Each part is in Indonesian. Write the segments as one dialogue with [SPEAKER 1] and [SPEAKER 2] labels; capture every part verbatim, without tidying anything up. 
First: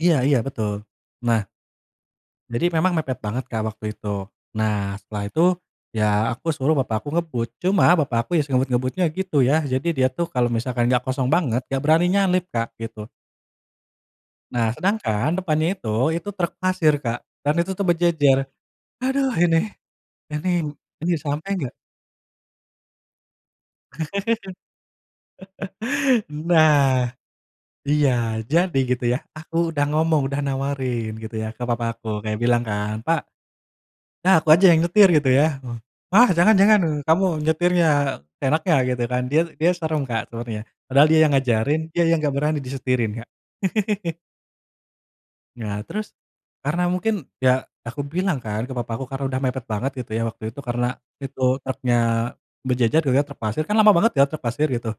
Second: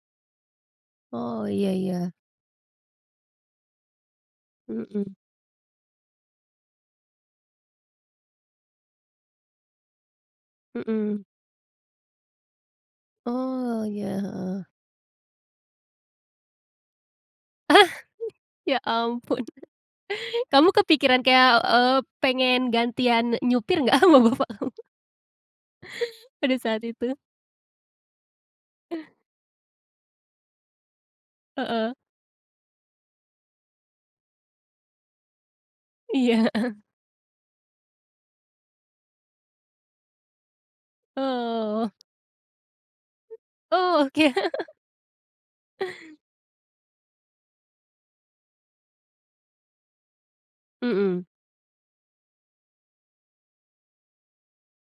[SPEAKER 1] Iya iya, betul.
[SPEAKER 2] Oh,
[SPEAKER 1] Nah,
[SPEAKER 2] ya ya.
[SPEAKER 1] jadi memang mepet banget Kak waktu itu. Nah
[SPEAKER 2] Mhm.
[SPEAKER 1] setelah itu, ya aku suruh Bapak aku ngebut. Cuma Bapak aku, ya sengebut-ngebutnya gitu ya. Jadi dia tuh kalau misalkan nggak
[SPEAKER 2] Mhm.
[SPEAKER 1] kosong banget, nggak beraninya nyalip Kak, gitu.
[SPEAKER 2] Oh, ya. Heeh.
[SPEAKER 1] Nah sedangkan depannya itu, itu truk pasir Kak. Dan itu tuh berjejer.
[SPEAKER 2] Ya
[SPEAKER 1] Aduh
[SPEAKER 2] ampun.
[SPEAKER 1] ini, ini
[SPEAKER 2] Kamu
[SPEAKER 1] ini
[SPEAKER 2] kepikiran kayak,
[SPEAKER 1] sampai nggak?
[SPEAKER 2] eee, pengen gantian nyupir nggak sama bapakmu pada saat
[SPEAKER 1] Nah,
[SPEAKER 2] itu?
[SPEAKER 1] iya, jadi gitu
[SPEAKER 2] Eh.
[SPEAKER 1] ya, aku udah ngomong, udah nawarin gitu ya, ke papa
[SPEAKER 2] Heeh.
[SPEAKER 1] aku kayak bilang kan, "Pak, udah aku aja yang nyetir" gitu ya. "Wah,
[SPEAKER 2] Iya,
[SPEAKER 1] jangan
[SPEAKER 2] heeh.
[SPEAKER 1] jangan. Kamu, nyetirnya seenaknya" Gitu kan. Dia dia serem Kak sebenarnya. Padahal dia yang ngajarin,
[SPEAKER 2] Oh.
[SPEAKER 1] dia yang nggak berani disetirin Kak.
[SPEAKER 2] Oh, oke.
[SPEAKER 1] Nah terus, karena mungkin, ya aku bilang kan ke papaku karena udah mepet banget, gitu ya, waktu itu, karena
[SPEAKER 2] Mhm.
[SPEAKER 1] itu truknya berjejer gitu ya, truk pasir. Kan lama banget ya, truk pasir gitu.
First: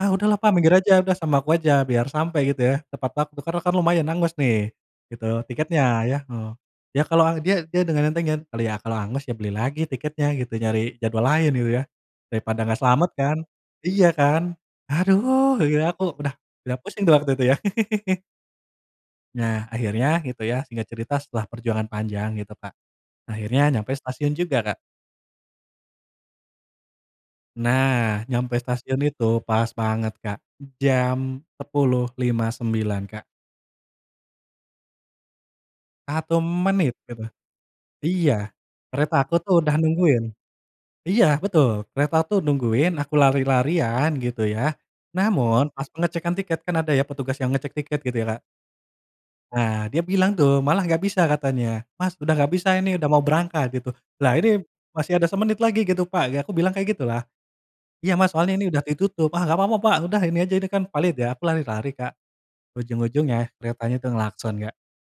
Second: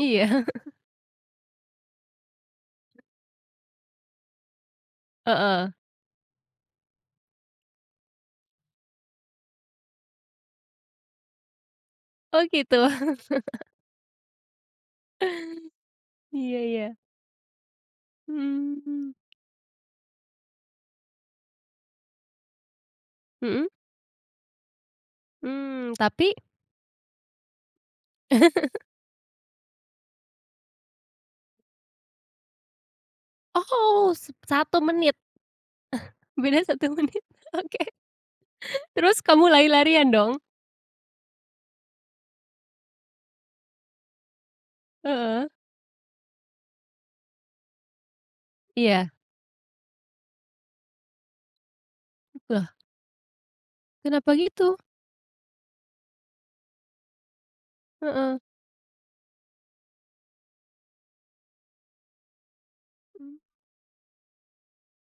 [SPEAKER 1] "Ah, udahlah Pak minggir aja. Udah sama aku aja" Biar sampai gitu ya, tepat waktu. Karena kan lumayan hangus nih, gitu,
[SPEAKER 2] Heeh.
[SPEAKER 1] tiketnya ya heeh. Ya kalau dia dia dengan entengnya, "ya kalau hangus ya beli lagi tiketnya" gitu. "Nyari jadwal lain" gitu ya.
[SPEAKER 2] Oh
[SPEAKER 1] "Daripada
[SPEAKER 2] gitu?
[SPEAKER 1] nggak selamat kan? Iya kan?" aduh. gitu ya, aku udah
[SPEAKER 2] Iya
[SPEAKER 1] udah
[SPEAKER 2] iya.
[SPEAKER 1] pusing tuh waktu itu ya.
[SPEAKER 2] Hmm.
[SPEAKER 1] Nah akhirnya, gitu ya singkat cerita setelah perjuangan panjang gitu Kak, akhirnya
[SPEAKER 2] Mhm.
[SPEAKER 1] nyampe stasiun juga Kak.
[SPEAKER 2] Hmm, tapi
[SPEAKER 1] Nah, nyampe stasiun itu pas banget Kak. jam sepuluh lima puluh sembilan menit Kak.
[SPEAKER 2] Oh, satu menit?
[SPEAKER 1] satu
[SPEAKER 2] Beda satu
[SPEAKER 1] menit
[SPEAKER 2] menit?
[SPEAKER 1] gitu.
[SPEAKER 2] Oke.
[SPEAKER 1] Iya,
[SPEAKER 2] Terus
[SPEAKER 1] kereta aku
[SPEAKER 2] kamu
[SPEAKER 1] tuh udah
[SPEAKER 2] lari-larian
[SPEAKER 1] nungguin.
[SPEAKER 2] dong?
[SPEAKER 1] Iya, betul. Kereta tuh nungguin, aku lari-larian gitu ya,
[SPEAKER 2] Heeh.
[SPEAKER 1] namun pas pengecekan tiket kan ada ya petugas yang ngecek tiket gitu ya Kak.
[SPEAKER 2] Iya.
[SPEAKER 1] Nah, dia bilang tuh, malah nggak bisa katanya. "Mas, udah nggak
[SPEAKER 2] Loh?
[SPEAKER 1] bisa ini, udah mau berangkat," gitu.
[SPEAKER 2] Kenapa
[SPEAKER 1] "Lah ini
[SPEAKER 2] gitu?
[SPEAKER 1] masih ada semenit lagi gitu Pak." Ya aku bilang kayak gitulah. "Iya Mas
[SPEAKER 2] Heeh.
[SPEAKER 1] soalnya ini udah ditutup", "ah nggak apa apa Pak. Udah ini aja ini kan valid ya." Aku lari-lari Kak.
[SPEAKER 2] Mmm.
[SPEAKER 1] Ujung-ujungnya keretanya udah ngelakson Kak.